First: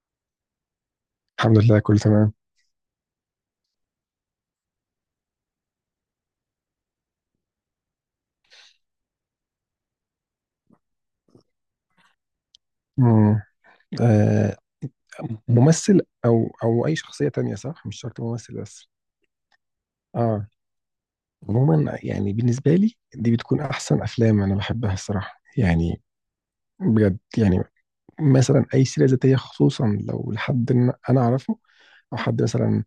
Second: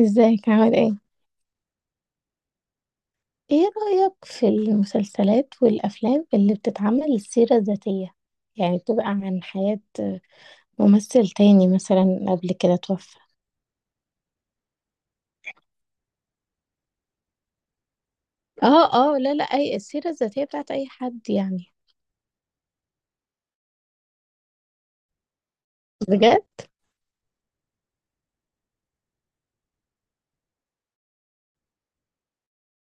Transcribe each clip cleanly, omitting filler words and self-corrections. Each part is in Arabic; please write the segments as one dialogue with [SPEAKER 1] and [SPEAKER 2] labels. [SPEAKER 1] ازيك عامل ايه؟
[SPEAKER 2] الحمد لله كله تمام.
[SPEAKER 1] ايه رأيك في المسلسلات والأفلام اللي بتتعمل سيرة ذاتية؟ يعني بتبقى عن حياة ممثل تاني مثلا قبل كده توفى.
[SPEAKER 2] مم. آه، ممثل او اي شخصيه تانية، صح، مش شرط ممثل بس.
[SPEAKER 1] لا اي السيرة الذاتية
[SPEAKER 2] اه،
[SPEAKER 1] بتاعت اي حد يعني.
[SPEAKER 2] عموما يعني بالنسبه لي دي بتكون احسن افلام انا بحبها الصراحه يعني.
[SPEAKER 1] بجد؟
[SPEAKER 2] بجد يعني، مثلا اي سيره ذاتيه، خصوصا لو لحد إن انا اعرفه او حد مثلا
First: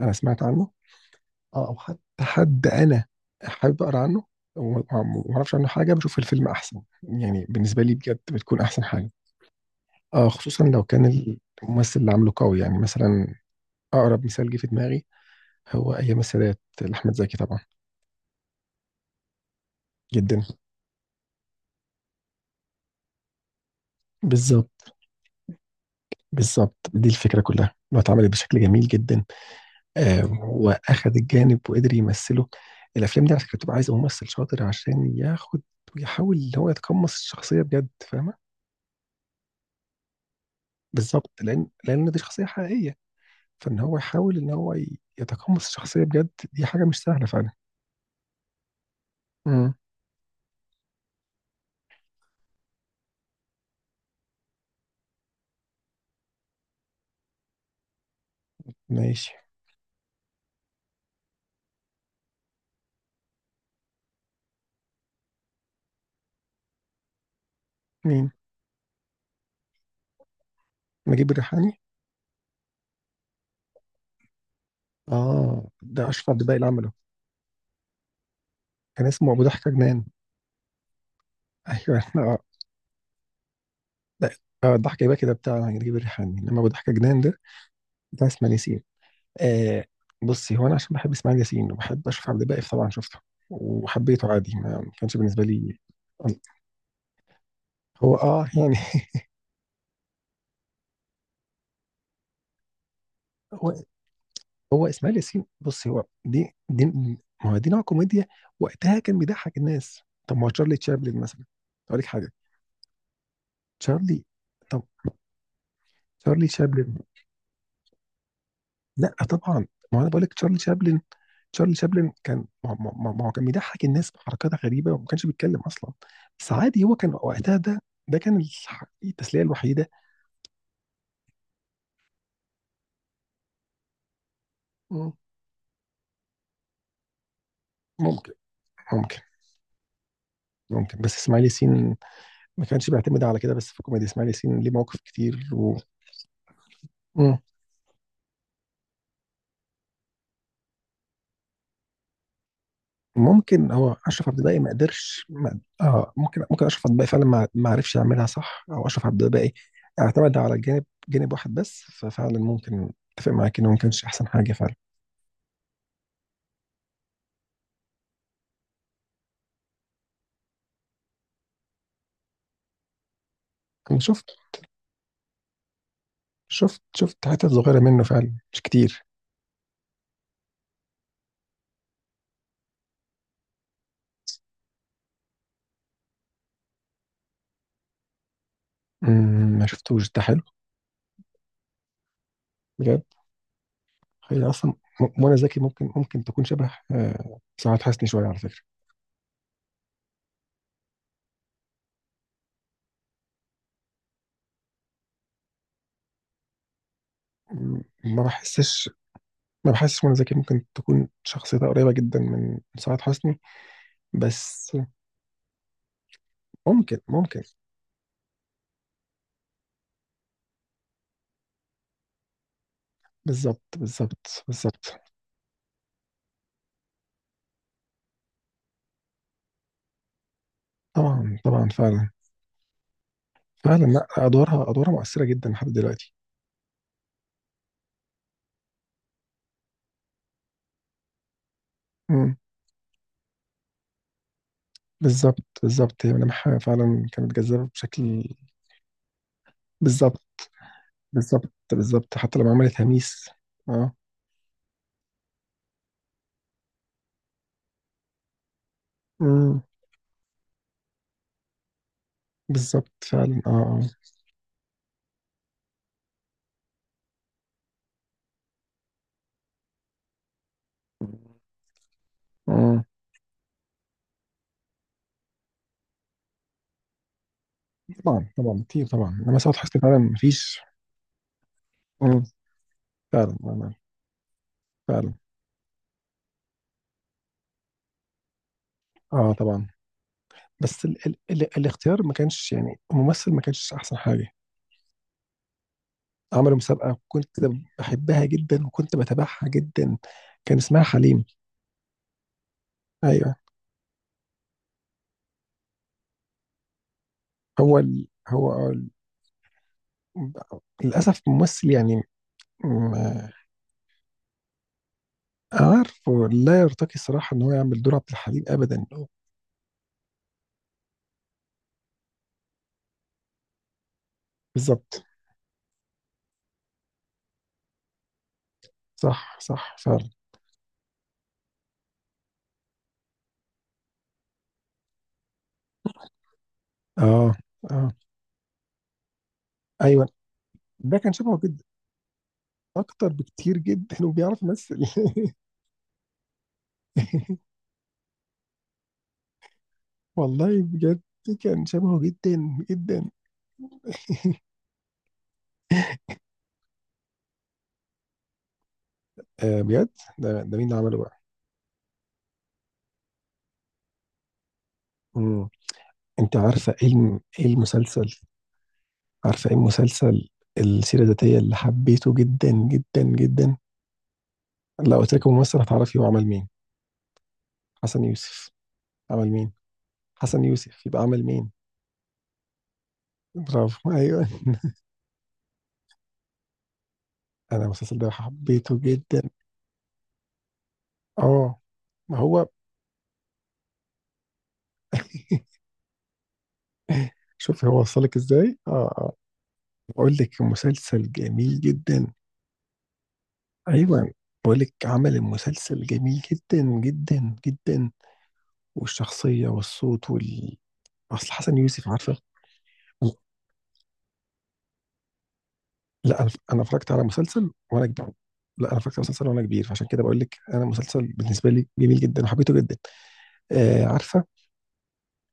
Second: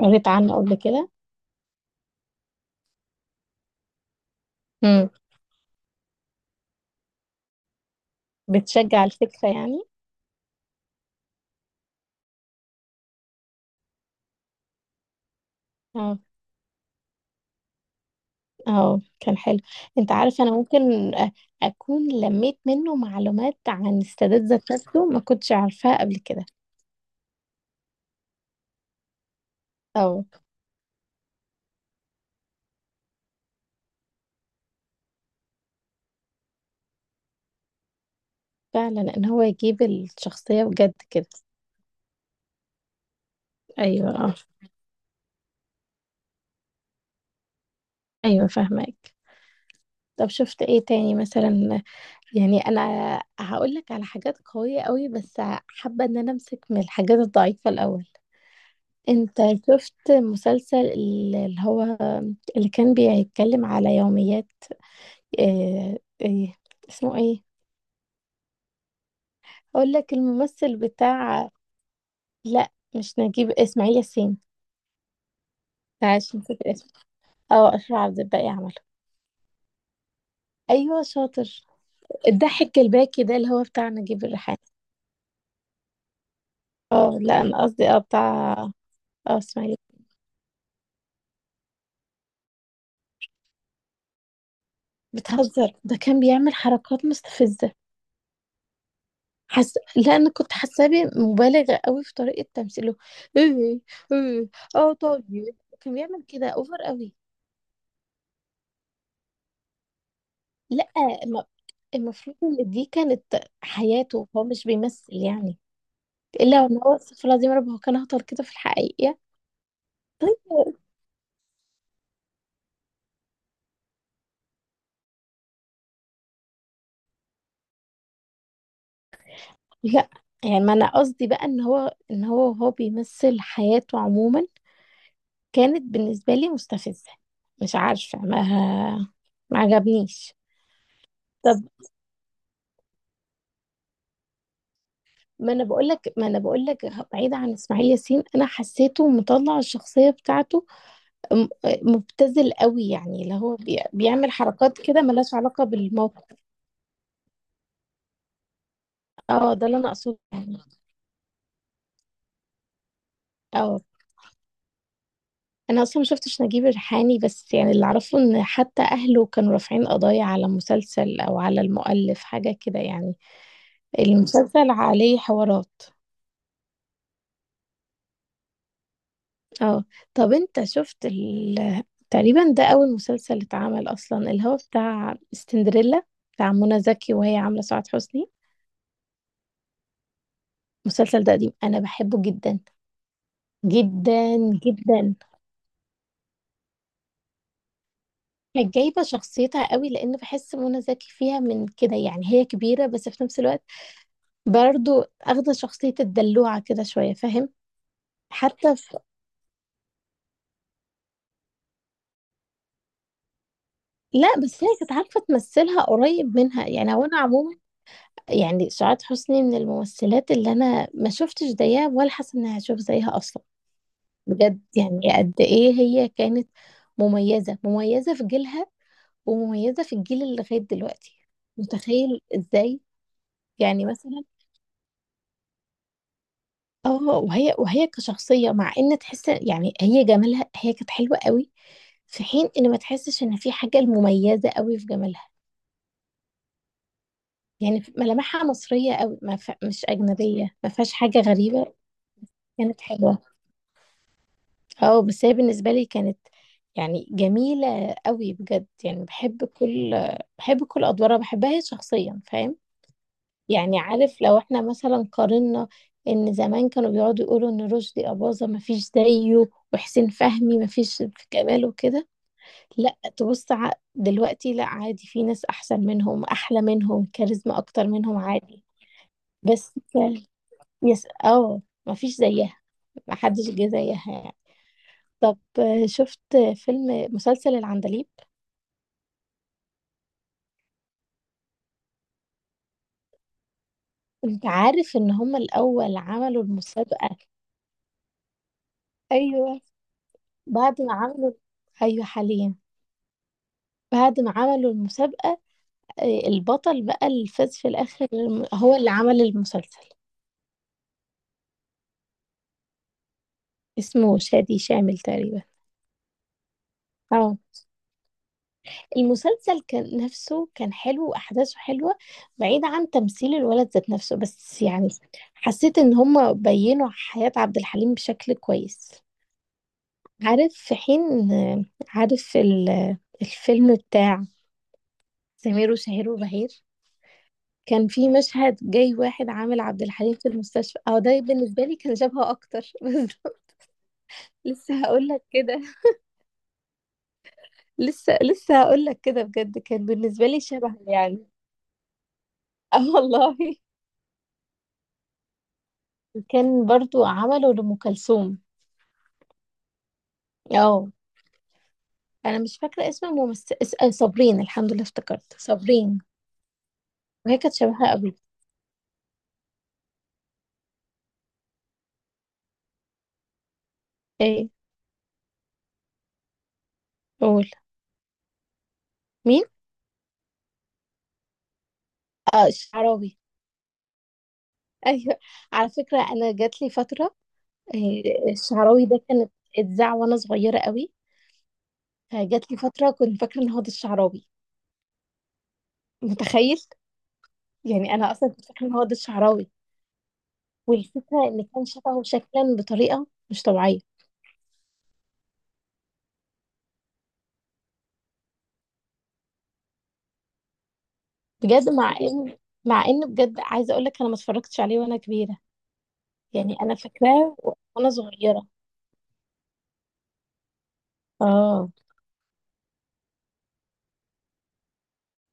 [SPEAKER 2] انا سمعت
[SPEAKER 1] عنه
[SPEAKER 2] عنه،
[SPEAKER 1] قبل كده؟
[SPEAKER 2] آه، او حتى حد انا حابب اقرا عنه وما
[SPEAKER 1] امم.
[SPEAKER 2] ما اعرفش عنه حاجه بشوف الفيلم احسن. يعني بالنسبه لي بجد بتكون احسن
[SPEAKER 1] بتشجع
[SPEAKER 2] حاجه.
[SPEAKER 1] الفكرة يعني؟
[SPEAKER 2] آه، خصوصا لو كان الممثل اللي عامله قوي. يعني مثلا اقرب مثال جه في دماغي هو ايام
[SPEAKER 1] اه
[SPEAKER 2] السادات لاحمد زكي طبعا.
[SPEAKER 1] اه كان حلو. انت عارف
[SPEAKER 2] جدا.
[SPEAKER 1] انا ممكن اكون لميت منه معلومات عن السادات ذات
[SPEAKER 2] بالظبط،
[SPEAKER 1] نفسه ما كنتش عارفاها قبل كده.
[SPEAKER 2] بالظبط، دي الفكره كلها انه اتعملت بشكل جميل جدا.
[SPEAKER 1] اه
[SPEAKER 2] آه، واخد الجانب وقدر يمثله. الافلام دي على فكره بتبقى عايزه ممثل شاطر عشان ياخد ويحاول ان هو يتقمص الشخصيه بجد، فاهمه.
[SPEAKER 1] فعلا ان هو يجيب الشخصية بجد كده.
[SPEAKER 2] بالظبط، لان دي شخصيه حقيقيه، فان هو
[SPEAKER 1] أيوه آه،
[SPEAKER 2] يحاول ان هو يتقمص الشخصيه بجد دي حاجه مش سهله فعلا.
[SPEAKER 1] أيوه فاهماك.
[SPEAKER 2] امم
[SPEAKER 1] طب شُفت إيه تاني مثلًا؟ يعني أنا هاقول لك على حاجات قوية أوي، بس حابة إن أنا أمسك من الحاجات الضعيفة الأول.
[SPEAKER 2] ماشي.
[SPEAKER 1] أنت شُفت مسلسل اللي هو اللي كان بيتكلم على يوميات، آآ، آآ، اسمه إيه؟
[SPEAKER 2] مين؟
[SPEAKER 1] هاقول لك الممثل
[SPEAKER 2] نجيب
[SPEAKER 1] بتاع.
[SPEAKER 2] الريحاني؟
[SPEAKER 1] لأ، مش نجيب، إسماعيل ياسين.
[SPEAKER 2] اه، ده اشرف
[SPEAKER 1] معلش
[SPEAKER 2] عبد الباقي
[SPEAKER 1] نسيت
[SPEAKER 2] اللي
[SPEAKER 1] الاسم.
[SPEAKER 2] عمله.
[SPEAKER 1] آه، أشرف عبد الباقي عمله.
[SPEAKER 2] كان اسمه ابو ضحكه جنان.
[SPEAKER 1] أيوه شاطر.
[SPEAKER 2] ايوه، احنا، اه
[SPEAKER 1] الضحك الباكي ده اللي هو بتاع نجيب
[SPEAKER 2] لا،
[SPEAKER 1] الريحاني.
[SPEAKER 2] اه، الضحكه يبقى كده بتاع نجيب الريحاني، انما ابو ضحكه
[SPEAKER 1] اه
[SPEAKER 2] جنان ده
[SPEAKER 1] لا انا قصدي اه بتاع
[SPEAKER 2] بتاع اسماعيل ياسين.
[SPEAKER 1] اه اسماعيل.
[SPEAKER 2] آه، بصي، هو انا عشان بحب اسماعيل ياسين وبحب اشوف عبد الباقي طبعا شفته وحبيته عادي، ما كانش بالنسبه
[SPEAKER 1] بتهزر،
[SPEAKER 2] لي.
[SPEAKER 1] ده كان بيعمل حركات مستفزة.
[SPEAKER 2] هو اه يعني.
[SPEAKER 1] لا انا كنت حاساه مبالغة قوي في طريقة تمثيله.
[SPEAKER 2] هو،
[SPEAKER 1] ايه؟ ايه؟
[SPEAKER 2] هو
[SPEAKER 1] اه
[SPEAKER 2] اسماعيل ياسين،
[SPEAKER 1] طيب،
[SPEAKER 2] بصي
[SPEAKER 1] كان
[SPEAKER 2] هو
[SPEAKER 1] بيعمل كده
[SPEAKER 2] دي
[SPEAKER 1] اوفر
[SPEAKER 2] دي
[SPEAKER 1] قوي.
[SPEAKER 2] ما هو دي نوع كوميديا وقتها كان بيضحك الناس. طب ما هو تشارلي
[SPEAKER 1] لا
[SPEAKER 2] تشابلن مثلا،
[SPEAKER 1] ما-
[SPEAKER 2] اقول لك حاجه.
[SPEAKER 1] المفروض ان دي كانت
[SPEAKER 2] تشارلي،
[SPEAKER 1] حياته هو، مش
[SPEAKER 2] طب،
[SPEAKER 1] بيمثل يعني.
[SPEAKER 2] تشارلي
[SPEAKER 1] الا ان
[SPEAKER 2] تشابلن،
[SPEAKER 1] هو، استغفر الله العظيم يا رب، هو كان هطل كده في
[SPEAKER 2] لا
[SPEAKER 1] الحقيقة.
[SPEAKER 2] طبعا، ما هو انا بقول لك تشارلي تشابلن. تشارلي شابلن كان ما هو كان بيضحك الناس بحركات غريبه وما كانش بيتكلم اصلا، بس عادي، هو كان وقتها ده، ده كان التسليه الوحيده.
[SPEAKER 1] لا يعني ما انا قصدي بقى ان هو ان هو هو بيمثل حياته عموما.
[SPEAKER 2] مم.
[SPEAKER 1] كانت بالنسبة لي مستفزة، مش عارفة،
[SPEAKER 2] ممكن،
[SPEAKER 1] ما
[SPEAKER 2] ممكن.
[SPEAKER 1] ما عجبنيش.
[SPEAKER 2] ممكن، بس اسماعيل
[SPEAKER 1] طب
[SPEAKER 2] ياسين ما كانش بيعتمد على كده بس في الكوميديا. اسماعيل ياسين ليه مواقف كتير
[SPEAKER 1] ما انا
[SPEAKER 2] و...
[SPEAKER 1] بقول لك ما انا بقول لك، بعيد
[SPEAKER 2] مم.
[SPEAKER 1] عن اسماعيل ياسين، انا حسيته مطلع الشخصية بتاعته م- مبتذل قوي، يعني اللي هو
[SPEAKER 2] وممكن هو اشرف
[SPEAKER 1] بيعمل
[SPEAKER 2] عبد الباقي ما
[SPEAKER 1] حركات كده
[SPEAKER 2] قدرش،
[SPEAKER 1] ملهاش
[SPEAKER 2] ما
[SPEAKER 1] علاقة
[SPEAKER 2] اه،
[SPEAKER 1] بالموقف.
[SPEAKER 2] ممكن ممكن اشرف عبد الباقي فعلا ما عرفش يعملها صح، او اشرف عبد الباقي
[SPEAKER 1] اه ده اللي انا اقصده
[SPEAKER 2] اعتمد على
[SPEAKER 1] يعني.
[SPEAKER 2] جانب واحد بس، ففعلا ممكن اتفق معاك انه ما
[SPEAKER 1] اه
[SPEAKER 2] كانش احسن حاجه فعلا.
[SPEAKER 1] انا اصلا ما شفتش نجيب الريحاني، بس يعني اللي اعرفه ان حتى اهله كانوا رافعين قضايا على مسلسل او على المؤلف حاجة كده يعني.
[SPEAKER 2] انا شفت،
[SPEAKER 1] المسلسل عليه حوارات.
[SPEAKER 2] شفت حتت صغيرة منه فعلا، مش كتير.
[SPEAKER 1] اه طب انت شفت تقريبا ده اول مسلسل اتعمل اصلا، اللي هو بتاع سندريلا، بتاع منى زكي وهي عامله سعاد حسني.
[SPEAKER 2] مم، ما شفتوش ده. حلو؟
[SPEAKER 1] المسلسل ده قديم انا بحبه جدا.
[SPEAKER 2] بجد.
[SPEAKER 1] جدا
[SPEAKER 2] هي أصلا،
[SPEAKER 1] جدا.
[SPEAKER 2] منى زكي ممكن، ممكن تكون شبه، آه، سعاد حسني شوية على فكرة.
[SPEAKER 1] كانت جايبه شخصيتها قوي، لان بحس منى زكي فيها من كده يعني، هي كبيره بس في نفس الوقت برضو اخده شخصيه الدلوعه كده شويه، فاهم.
[SPEAKER 2] مم، ما
[SPEAKER 1] حتى
[SPEAKER 2] بحسش،
[SPEAKER 1] في...
[SPEAKER 2] ما بحسش منى زكي ممكن تكون شخصيتها قريبة جدا من سعاد حسني،
[SPEAKER 1] لا بس هي
[SPEAKER 2] بس.
[SPEAKER 1] كانت عارفه تمثلها قريب منها يعني،
[SPEAKER 2] ممكن،
[SPEAKER 1] هو انا
[SPEAKER 2] ممكن.
[SPEAKER 1] عموما يعني سعاد حسني من الممثلات اللي انا ما شفتش زيها ولا حاسه اني هشوف زيها اصلا.
[SPEAKER 2] بالظبط، بالظبط،
[SPEAKER 1] بجد
[SPEAKER 2] بالظبط.
[SPEAKER 1] يعني قد ايه هي كانت مميزه، مميزه في جيلها ومميزه في الجيل اللي لغايه دلوقتي.
[SPEAKER 2] طبعا، طبعا، فعلا.
[SPEAKER 1] متخيل ازاي
[SPEAKER 2] فعلا،
[SPEAKER 1] يعني
[SPEAKER 2] لا،
[SPEAKER 1] مثلا.
[SPEAKER 2] أدوارها، أدوارها مؤثرة جدا لحد دلوقتي.
[SPEAKER 1] اه وهي وهي كشخصيه، مع ان تحس يعني هي جمالها، هي كانت حلوه قوي، في
[SPEAKER 2] مم،
[SPEAKER 1] حين ان ما تحسش ان في حاجه مميزه قوي في جمالها.
[SPEAKER 2] بالظبط، بالظبط، هي ملامحها فعلا كانت جذابة
[SPEAKER 1] يعني
[SPEAKER 2] بشكل.
[SPEAKER 1] ملامحها مصريه قوي، ما ف... مش
[SPEAKER 2] بالظبط،
[SPEAKER 1] اجنبيه، ما فيهاش حاجه
[SPEAKER 2] بالظبط،
[SPEAKER 1] غريبه.
[SPEAKER 2] بالظبط، حتى لما عملت
[SPEAKER 1] كانت حلوه.
[SPEAKER 2] هميس. اه.
[SPEAKER 1] اه بس هي بالنسبة لي كانت يعني جميلة قوي بجد، يعني بحب
[SPEAKER 2] امم.
[SPEAKER 1] كل بحب كل أدوارها، بحبها هي شخصيا، فاهم.
[SPEAKER 2] بالظبط فعلا،
[SPEAKER 1] يعني
[SPEAKER 2] اه.
[SPEAKER 1] عارف لو احنا مثلا قارنا، إن زمان كانوا بيقعدوا يقولوا إن رشدي أباظة مفيش زيه، وحسين فهمي مفيش
[SPEAKER 2] اه.
[SPEAKER 1] في كماله وكده.
[SPEAKER 2] آه.
[SPEAKER 1] لا تبص دلوقتي لا، عادي في ناس أحسن منهم، أحلى منهم، كاريزما أكتر منهم،
[SPEAKER 2] طبعا، طبعا،
[SPEAKER 1] عادي.
[SPEAKER 2] كتير طبعا، لما سعاد
[SPEAKER 1] بس
[SPEAKER 2] حسني فعلا
[SPEAKER 1] ك-
[SPEAKER 2] مفيش.
[SPEAKER 1] يس اه، مفيش
[SPEAKER 2] امم.
[SPEAKER 1] زيها،
[SPEAKER 2] فعلا،
[SPEAKER 1] محدش جه
[SPEAKER 2] فعلا،
[SPEAKER 1] زيها يعني.
[SPEAKER 2] فعلا.
[SPEAKER 1] طب آه، شفت فيلم مسلسل العندليب.
[SPEAKER 2] اه طبعا، بس ال الاختيار ما كانش، يعني الممثل ما كانش احسن حاجه.
[SPEAKER 1] انت عارف ان هما الاول عملوا
[SPEAKER 2] عملوا مسابقه،
[SPEAKER 1] المسابقة.
[SPEAKER 2] كنت بحبها جدا وكنت بتابعها
[SPEAKER 1] ايوه،
[SPEAKER 2] جدا. كان
[SPEAKER 1] بعد
[SPEAKER 2] اسمها
[SPEAKER 1] ما
[SPEAKER 2] حليم.
[SPEAKER 1] عملوا، ايوه حاليا،
[SPEAKER 2] ايوه.
[SPEAKER 1] بعد ما عملوا المسابقة، آه، البطل بقى اللي فاز في
[SPEAKER 2] هو
[SPEAKER 1] الاخر
[SPEAKER 2] ال هو
[SPEAKER 1] هو
[SPEAKER 2] ال
[SPEAKER 1] اللي عمل المسلسل.
[SPEAKER 2] للاسف ممثل، يعني
[SPEAKER 1] اسمه شادي شامل تقريبا.
[SPEAKER 2] عارفه، لا يرتقي الصراحة
[SPEAKER 1] اه
[SPEAKER 2] إن هو يعمل دور عبد الحليم أبدا.
[SPEAKER 1] المسلسل كان نفسه كان حلو، واحداثه حلوة، بعيد عن تمثيل الولد ذات نفسه، بس يعني
[SPEAKER 2] بالظبط.
[SPEAKER 1] حسيت ان هما بينوا حياة عبد الحليم بشكل كويس.
[SPEAKER 2] صح، صح فعلا.
[SPEAKER 1] عارف، في حين، عارف الفيلم بتاع سمير وشهير وبهير،
[SPEAKER 2] آه.
[SPEAKER 1] كان
[SPEAKER 2] آه.
[SPEAKER 1] في مشهد جاي واحد عامل عبد
[SPEAKER 2] أيوه،
[SPEAKER 1] الحليم في المستشفى،
[SPEAKER 2] ده
[SPEAKER 1] اه
[SPEAKER 2] كان
[SPEAKER 1] ده
[SPEAKER 2] شبهه جدا،
[SPEAKER 1] بالنسبة لي كان شبهه اكتر
[SPEAKER 2] أكتر
[SPEAKER 1] بس
[SPEAKER 2] بكتير جدا، وبيعرف يمثل.
[SPEAKER 1] لسه هقول لك كده. لسه هقول لك كده، بجد كان بالنسبة لي
[SPEAKER 2] والله
[SPEAKER 1] شبه
[SPEAKER 2] بجد
[SPEAKER 1] يعني.
[SPEAKER 2] كان شبهه جدا
[SPEAKER 1] اه
[SPEAKER 2] جدا.
[SPEAKER 1] والله. كان برضو عمله لأم كلثوم.
[SPEAKER 2] آه، بجد. ده، ده مين اللي
[SPEAKER 1] اه
[SPEAKER 2] عمله بقى؟
[SPEAKER 1] انا مش فاكرة اسم الممثل آه، صابرين، الحمد لله افتكرت
[SPEAKER 2] مم.
[SPEAKER 1] صابرين.
[SPEAKER 2] أنت عارفة إيه
[SPEAKER 1] وهي
[SPEAKER 2] إيه
[SPEAKER 1] كانت شبهها قوي.
[SPEAKER 2] المسلسل؟ عارفة إيه المسلسل، السيرة الذاتية اللي حبيته جدا جدا جدا؟
[SPEAKER 1] ايه؟
[SPEAKER 2] لو قلت لك ممثل هتعرفي هو عمل مين؟
[SPEAKER 1] قول.
[SPEAKER 2] حسن يوسف عمل
[SPEAKER 1] مين؟
[SPEAKER 2] مين؟ حسن يوسف يبقى عمل مين؟
[SPEAKER 1] اه الشعراوي.
[SPEAKER 2] برافو، ايوه.
[SPEAKER 1] ايوه. على فكره انا جات لي فتره.
[SPEAKER 2] انا المسلسل ده
[SPEAKER 1] آه،
[SPEAKER 2] حبيته
[SPEAKER 1] الشعراوي ده
[SPEAKER 2] جدا.
[SPEAKER 1] كانت اتذاع وانا صغيره قوي،
[SPEAKER 2] اه، ما هو.
[SPEAKER 1] فجات لي فتره كنت فاكره ان هو ده الشعراوي. متخيل؟
[SPEAKER 2] شوفي هو
[SPEAKER 1] يعني انا
[SPEAKER 2] وصلك
[SPEAKER 1] اصلا كنت
[SPEAKER 2] ازاي.
[SPEAKER 1] فاكره ان هو
[SPEAKER 2] اه،
[SPEAKER 1] ده
[SPEAKER 2] اه.
[SPEAKER 1] الشعراوي،
[SPEAKER 2] بقول لك مسلسل
[SPEAKER 1] والفكره ان
[SPEAKER 2] جميل
[SPEAKER 1] كان شبهه
[SPEAKER 2] جدا.
[SPEAKER 1] شكلا بطريقه مش طبيعيه.
[SPEAKER 2] ايوه، بقول لك عمل المسلسل جميل جدا جدا جدا، والشخصيه والصوت وال، اصل حسن
[SPEAKER 1] بجد
[SPEAKER 2] يوسف
[SPEAKER 1] مع
[SPEAKER 2] عارفه.
[SPEAKER 1] ان مع ان، بجد عايزه اقول لك انا ما اتفرجتش عليه وانا كبيره،
[SPEAKER 2] لا، انا،
[SPEAKER 1] يعني
[SPEAKER 2] انا
[SPEAKER 1] انا
[SPEAKER 2] اتفرجت على
[SPEAKER 1] فاكراه
[SPEAKER 2] مسلسل وانا
[SPEAKER 1] وانا
[SPEAKER 2] كبير.
[SPEAKER 1] صغيره.
[SPEAKER 2] لا، انا اتفرجت على مسلسل وانا كبير، فعشان كده بقول لك انا مسلسل بالنسبه لي
[SPEAKER 1] اه
[SPEAKER 2] جميل جدا وحبيته جدا. آه، عارفه،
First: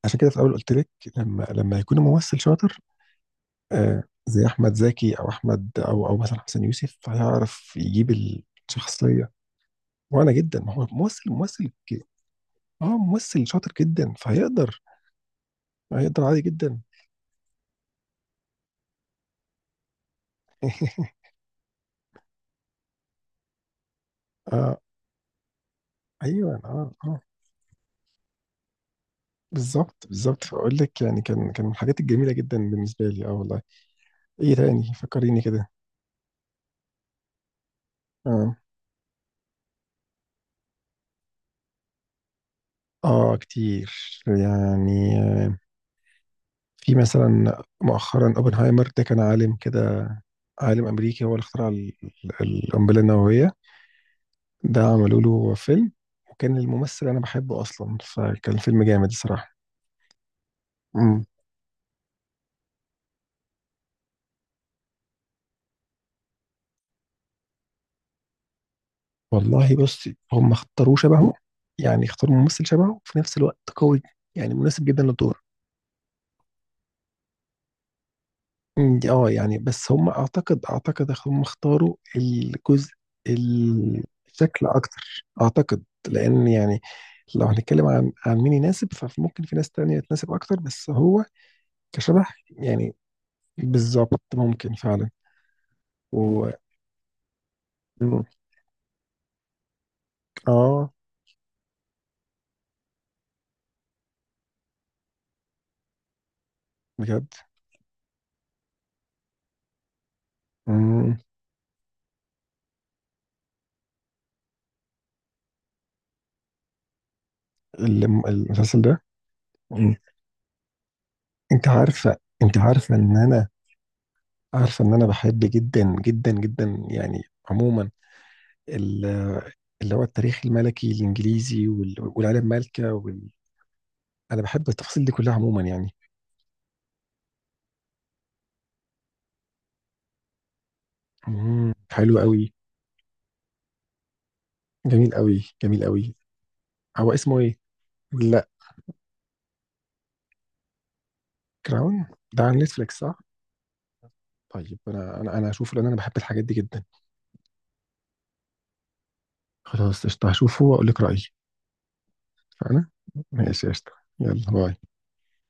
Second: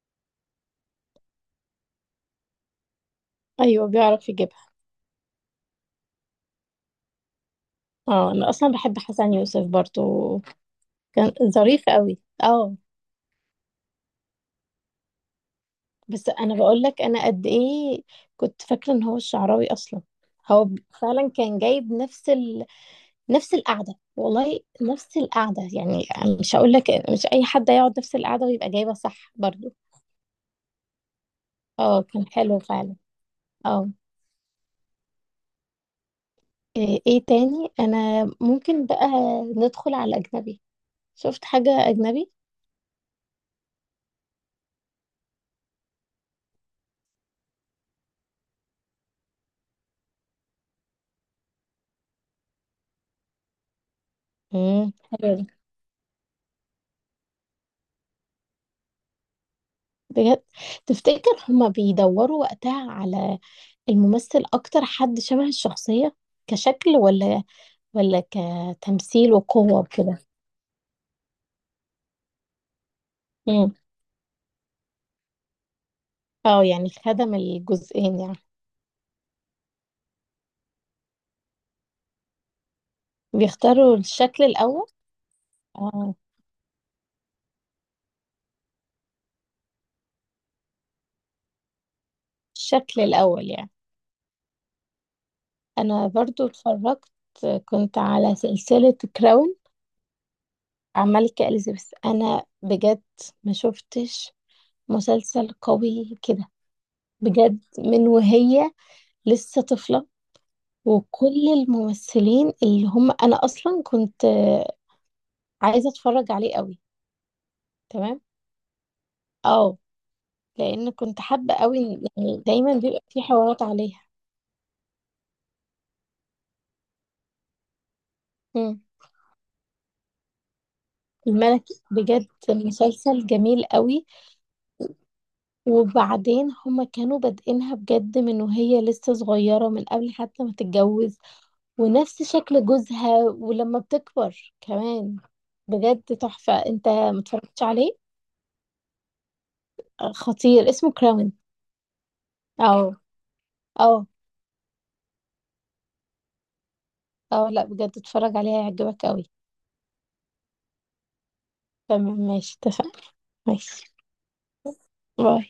[SPEAKER 2] عشان كده في الاول قلت لك لما يكون ممثل شاطر،
[SPEAKER 1] ايوه
[SPEAKER 2] آه
[SPEAKER 1] بيعرف
[SPEAKER 2] زي
[SPEAKER 1] يجيبها.
[SPEAKER 2] احمد زكي، او احمد، او مثلا حسن يوسف، هيعرف يجيب
[SPEAKER 1] اه انا اصلا بحب
[SPEAKER 2] الشخصيه.
[SPEAKER 1] حسن يوسف برضو،
[SPEAKER 2] وانا جدا، ما هو ممثل،
[SPEAKER 1] كان
[SPEAKER 2] ممثل،
[SPEAKER 1] ظريف قوي اه.
[SPEAKER 2] اه ممثل شاطر جدا، فهيقدر، هيقدر
[SPEAKER 1] بس
[SPEAKER 2] عادي
[SPEAKER 1] انا
[SPEAKER 2] جدا.
[SPEAKER 1] بقول لك انا قد ايه كنت فاكره ان هو الشعراوي اصلا. هو فعلا كان جايب نفس نفس القعده، والله
[SPEAKER 2] اه،
[SPEAKER 1] نفس القعده يعني.
[SPEAKER 2] ايوه،
[SPEAKER 1] مش هقول لك،
[SPEAKER 2] اه، اه.
[SPEAKER 1] مش اي حد يقعد نفس القعده ويبقى جايبها صح برضو.
[SPEAKER 2] بالظبط، بالظبط، فاقول لك يعني كان، كان من الحاجات
[SPEAKER 1] اه كان
[SPEAKER 2] الجميله جدا
[SPEAKER 1] حلو فعلا.
[SPEAKER 2] بالنسبه لي. اه والله.
[SPEAKER 1] اه
[SPEAKER 2] ايه تاني فكريني كده.
[SPEAKER 1] ايه إيه تاني؟ انا
[SPEAKER 2] اه.
[SPEAKER 1] ممكن بقى ندخل على اجنبي. شفت حاجه اجنبي.
[SPEAKER 2] اه، كتير يعني. في مثلا مؤخرا اوبنهايمر ده، كان عالم كده، عالم امريكي، هو اللي اخترع القنبله النوويه. ده عملوا
[SPEAKER 1] حلو ده.
[SPEAKER 2] له فيلم، وكان الممثل انا بحبه اصلا، فكان فيلم جامد الصراحه.
[SPEAKER 1] بجد؟
[SPEAKER 2] امم.
[SPEAKER 1] تفتكر هما بيدوروا وقتها على الممثل اكتر حد شبه الشخصيه كشكل، ولا ولا كتمثيل وقوة
[SPEAKER 2] والله بص،
[SPEAKER 1] وكده.
[SPEAKER 2] هم اختاروه شبهه، يعني اختاروا ممثل شبهه وفي نفس الوقت
[SPEAKER 1] امم.
[SPEAKER 2] قوي، يعني مناسب جدا للدور.
[SPEAKER 1] اه يعني خدم الجزئين يعني.
[SPEAKER 2] مم، يعني بس هم اعتقد، اعتقد هم اختاروا الجزء،
[SPEAKER 1] بيختاروا الشكل
[SPEAKER 2] الشكل
[SPEAKER 1] الأول.
[SPEAKER 2] اكتر، اعتقد،
[SPEAKER 1] اه
[SPEAKER 2] لان يعني لو هنتكلم عن مين يناسب، فممكن في ناس تانية تناسب اكتر، بس هو كشبه يعني.
[SPEAKER 1] الشكل الأول يعني.
[SPEAKER 2] بالظبط، ممكن فعلا.
[SPEAKER 1] أنا برضو
[SPEAKER 2] و،
[SPEAKER 1] اتفرجت، كنت
[SPEAKER 2] مم،
[SPEAKER 1] على سلسلة كراون،
[SPEAKER 2] اه،
[SPEAKER 1] الملكة إليزابيث، أنا بجد ما شفتش مسلسل قوي كده.
[SPEAKER 2] بجد.
[SPEAKER 1] بجد من وهي لسه طفلة،
[SPEAKER 2] مم،
[SPEAKER 1] وكل الممثلين اللي هم، أنا أصلا كنت عايزة أتفرج عليه قوي. تمام
[SPEAKER 2] المسلسل ده.
[SPEAKER 1] اه،
[SPEAKER 2] مم.
[SPEAKER 1] لان كنت حابه
[SPEAKER 2] انت
[SPEAKER 1] قوي
[SPEAKER 2] عارفة،
[SPEAKER 1] يعني
[SPEAKER 2] انت
[SPEAKER 1] دايما
[SPEAKER 2] عارفة
[SPEAKER 1] بيبقى
[SPEAKER 2] ان
[SPEAKER 1] في
[SPEAKER 2] انا،
[SPEAKER 1] حوارات عليها.
[SPEAKER 2] عارفة ان انا بحب جدا جدا جدا يعني، عموما،
[SPEAKER 1] مم.
[SPEAKER 2] اللي هو التاريخ الملكي
[SPEAKER 1] الملك،
[SPEAKER 2] الانجليزي
[SPEAKER 1] بجد
[SPEAKER 2] والعيله المالكه
[SPEAKER 1] مسلسل
[SPEAKER 2] وال...
[SPEAKER 1] جميل قوي.
[SPEAKER 2] انا بحب التفاصيل دي كلها عموما يعني.
[SPEAKER 1] وبعدين هما كانوا بادئينها بجد من وهي لسه صغيرة، من قبل حتى ما تتجوز،
[SPEAKER 2] مم. حلو
[SPEAKER 1] ونفس
[SPEAKER 2] قوي.
[SPEAKER 1] شكل جوزها ولما بتكبر
[SPEAKER 2] جميل
[SPEAKER 1] كمان.
[SPEAKER 2] قوي، جميل
[SPEAKER 1] بجد
[SPEAKER 2] قوي.
[SPEAKER 1] تحفة، انت
[SPEAKER 2] هو اسمه ايه؟
[SPEAKER 1] متفرجتش عليه؟
[SPEAKER 2] لا.
[SPEAKER 1] خطير، اسمه كراون.
[SPEAKER 2] كراون؟ ده على
[SPEAKER 1] اه.
[SPEAKER 2] نتفليكس، صح؟
[SPEAKER 1] اه.
[SPEAKER 2] طيب انا، انا، انا هشوفه، لان انا بحب الحاجات دي جدا.
[SPEAKER 1] اه لا بجد اتفرج عليه، هيعجبك قوي.
[SPEAKER 2] خلاص، قشطه، هشوفه واقول لك رايي.
[SPEAKER 1] تمام ماشي،
[SPEAKER 2] فانا،
[SPEAKER 1] اتفقنا.
[SPEAKER 2] ماشي، قشطه.
[SPEAKER 1] ماشي،
[SPEAKER 2] يلا باي.
[SPEAKER 1] باي.